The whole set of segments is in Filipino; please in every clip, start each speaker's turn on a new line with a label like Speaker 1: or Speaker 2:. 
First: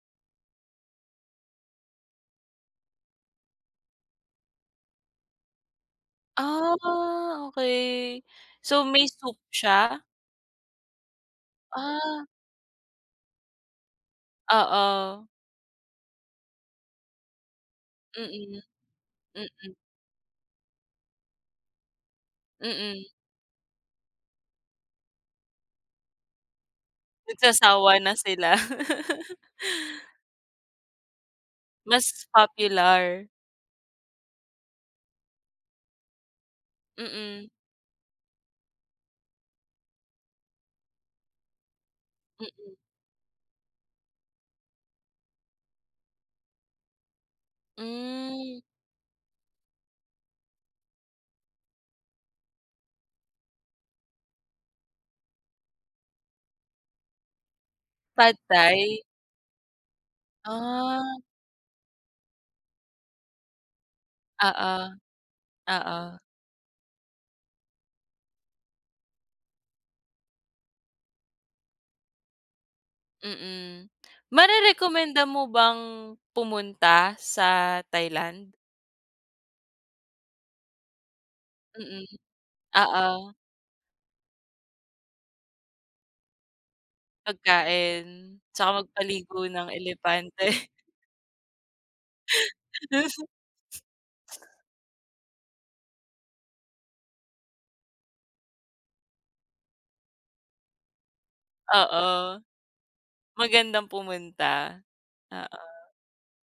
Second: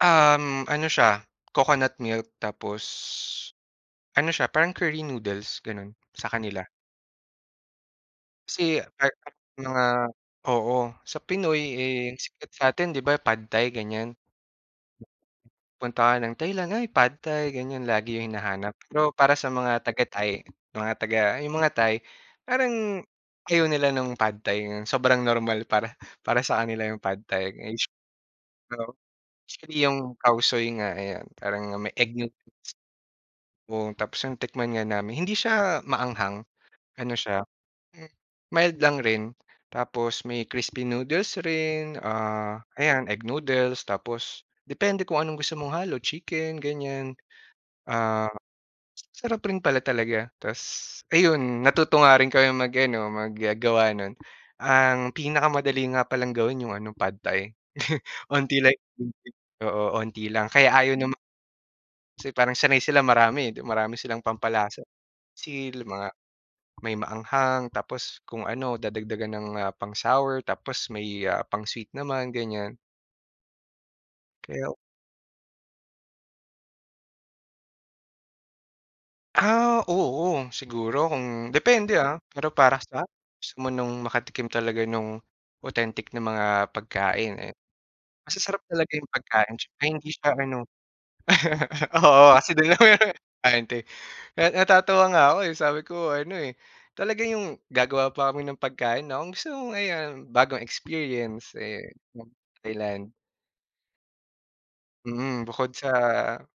Speaker 1: Um, ano siya, coconut milk tapos, ano siya parang curry noodles gano'n, sa kanila.
Speaker 2: Ah, okey.
Speaker 1: Kasi
Speaker 2: So
Speaker 1: [unintelligible]
Speaker 2: may
Speaker 1: at
Speaker 2: soup
Speaker 1: mga
Speaker 2: siya?
Speaker 1: oo, sa Pinoy, eh,
Speaker 2: Ah.
Speaker 1: sikat sa'tin 'di ba pad Thai ganyan?
Speaker 2: Oo.
Speaker 1: Punta ka ng Thailand ay, pad thai ganyan lagi yung
Speaker 2: Mm,
Speaker 1: hinahanap, pero para sa
Speaker 2: mm.
Speaker 1: mga taga Thai mga taga yung mga Thai parang,
Speaker 2: Mm.
Speaker 1: ayaw nila nung pad Thai ngayon sobrang normal para, para sa kanila yung pad Thai, [unintelligible]
Speaker 2: Nagsasawa na sila.
Speaker 1: oo, actually yung cow soy nga ayan parang may egg
Speaker 2: Mas
Speaker 1: noodles.
Speaker 2: popular.
Speaker 1: Oo tapos nung tikman nga namin hindi siya maanghang, ano siya,
Speaker 2: Mm.
Speaker 1: m mild lang rin tapos may crispy noodles rin, ah,
Speaker 2: Mm.
Speaker 1: ayan egg noodles tapos depende kung anong gusto mong halo chicken, ganyan. Ah,
Speaker 2: Hmm.
Speaker 1: sarap rin pala talaga ta's ayun natuto nga rin kaming mag-ano mag-gawa non. Ang pinakamadali nga palang gawin yung ano pad Thai,
Speaker 2: Pad
Speaker 1: 'onti lang
Speaker 2: Thai?
Speaker 1: yung ingridients, oo onti lang kaya ayaw ng
Speaker 2: Ah.
Speaker 1: mga kasi parang sanay sila marami 'di marami silang
Speaker 2: Oo.
Speaker 1: pampalasa, basil
Speaker 2: Oo.
Speaker 1: mga may maanghang tapos kung ano dadagdagan ng, ah, pang sour tapos may, ah, pang sweet naman ganyan.
Speaker 2: Mm,
Speaker 1: Kaya
Speaker 2: marerekomenda mo bang, pumunta sa Thailand?
Speaker 1: Ah, oo. Siguro kung depende,
Speaker 2: Mm,
Speaker 1: ah, pero para sa
Speaker 2: oo.
Speaker 1: gusto mo nung makatikim talaga nung, authentic na mga pagkain, eh,
Speaker 2: Pagkain,
Speaker 1: masasarap
Speaker 2: 'tsaka
Speaker 1: talaga yung
Speaker 2: magpaligo
Speaker 1: pagkain
Speaker 2: ng
Speaker 1: 'tsaka hindi siya ano
Speaker 2: elepante.
Speaker 1: Oo kasi do'n naman yung elepante, well na natatawa nga 'ko, eh, sabi ko ano, eh, talaga yung gagawa pa kami ng pagkain na anong gusto mo ngayon bagong experience, eh, mag
Speaker 2: Oo.
Speaker 1: Thailand.
Speaker 2: Magandang pumunta,
Speaker 1: Mm,
Speaker 2: oo.
Speaker 1: bukod sa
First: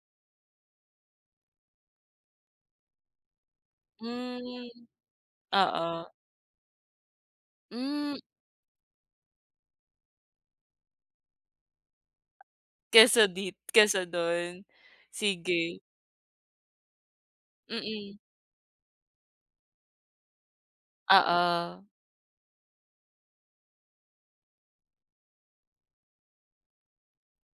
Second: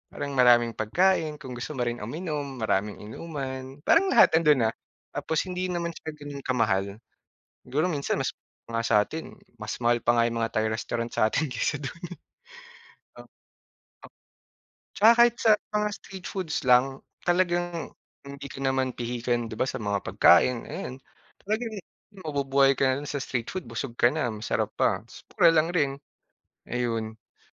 Speaker 1: parang maraming pagkain kung gusto mo rin uminom, maraming inuman, parang lahat 'ando'n
Speaker 2: Hmm,
Speaker 1: na. Tapos hindi naman siya
Speaker 2: oo.
Speaker 1: gano'n ka-mahal, siguro
Speaker 2: Hmm.
Speaker 1: minsan mas nga sa'tin, mas mahal pa nga yung mga Thai restaurant sa'tin kaysa do'n, eh. O
Speaker 2: Kaysa dit kaysa
Speaker 1: o
Speaker 2: do'n?
Speaker 1: 'Tsaka kahit sa
Speaker 2: Sige.
Speaker 1: mga street foods lang, talagang
Speaker 2: Mm.
Speaker 1: hindi ka naman pihikan 'di ba sa mga pagkain ayun, talagang
Speaker 2: Oo.
Speaker 1: mabubuhay ka na lang sa street food busog ka na masarap pa ta's mura lang rin, ayun.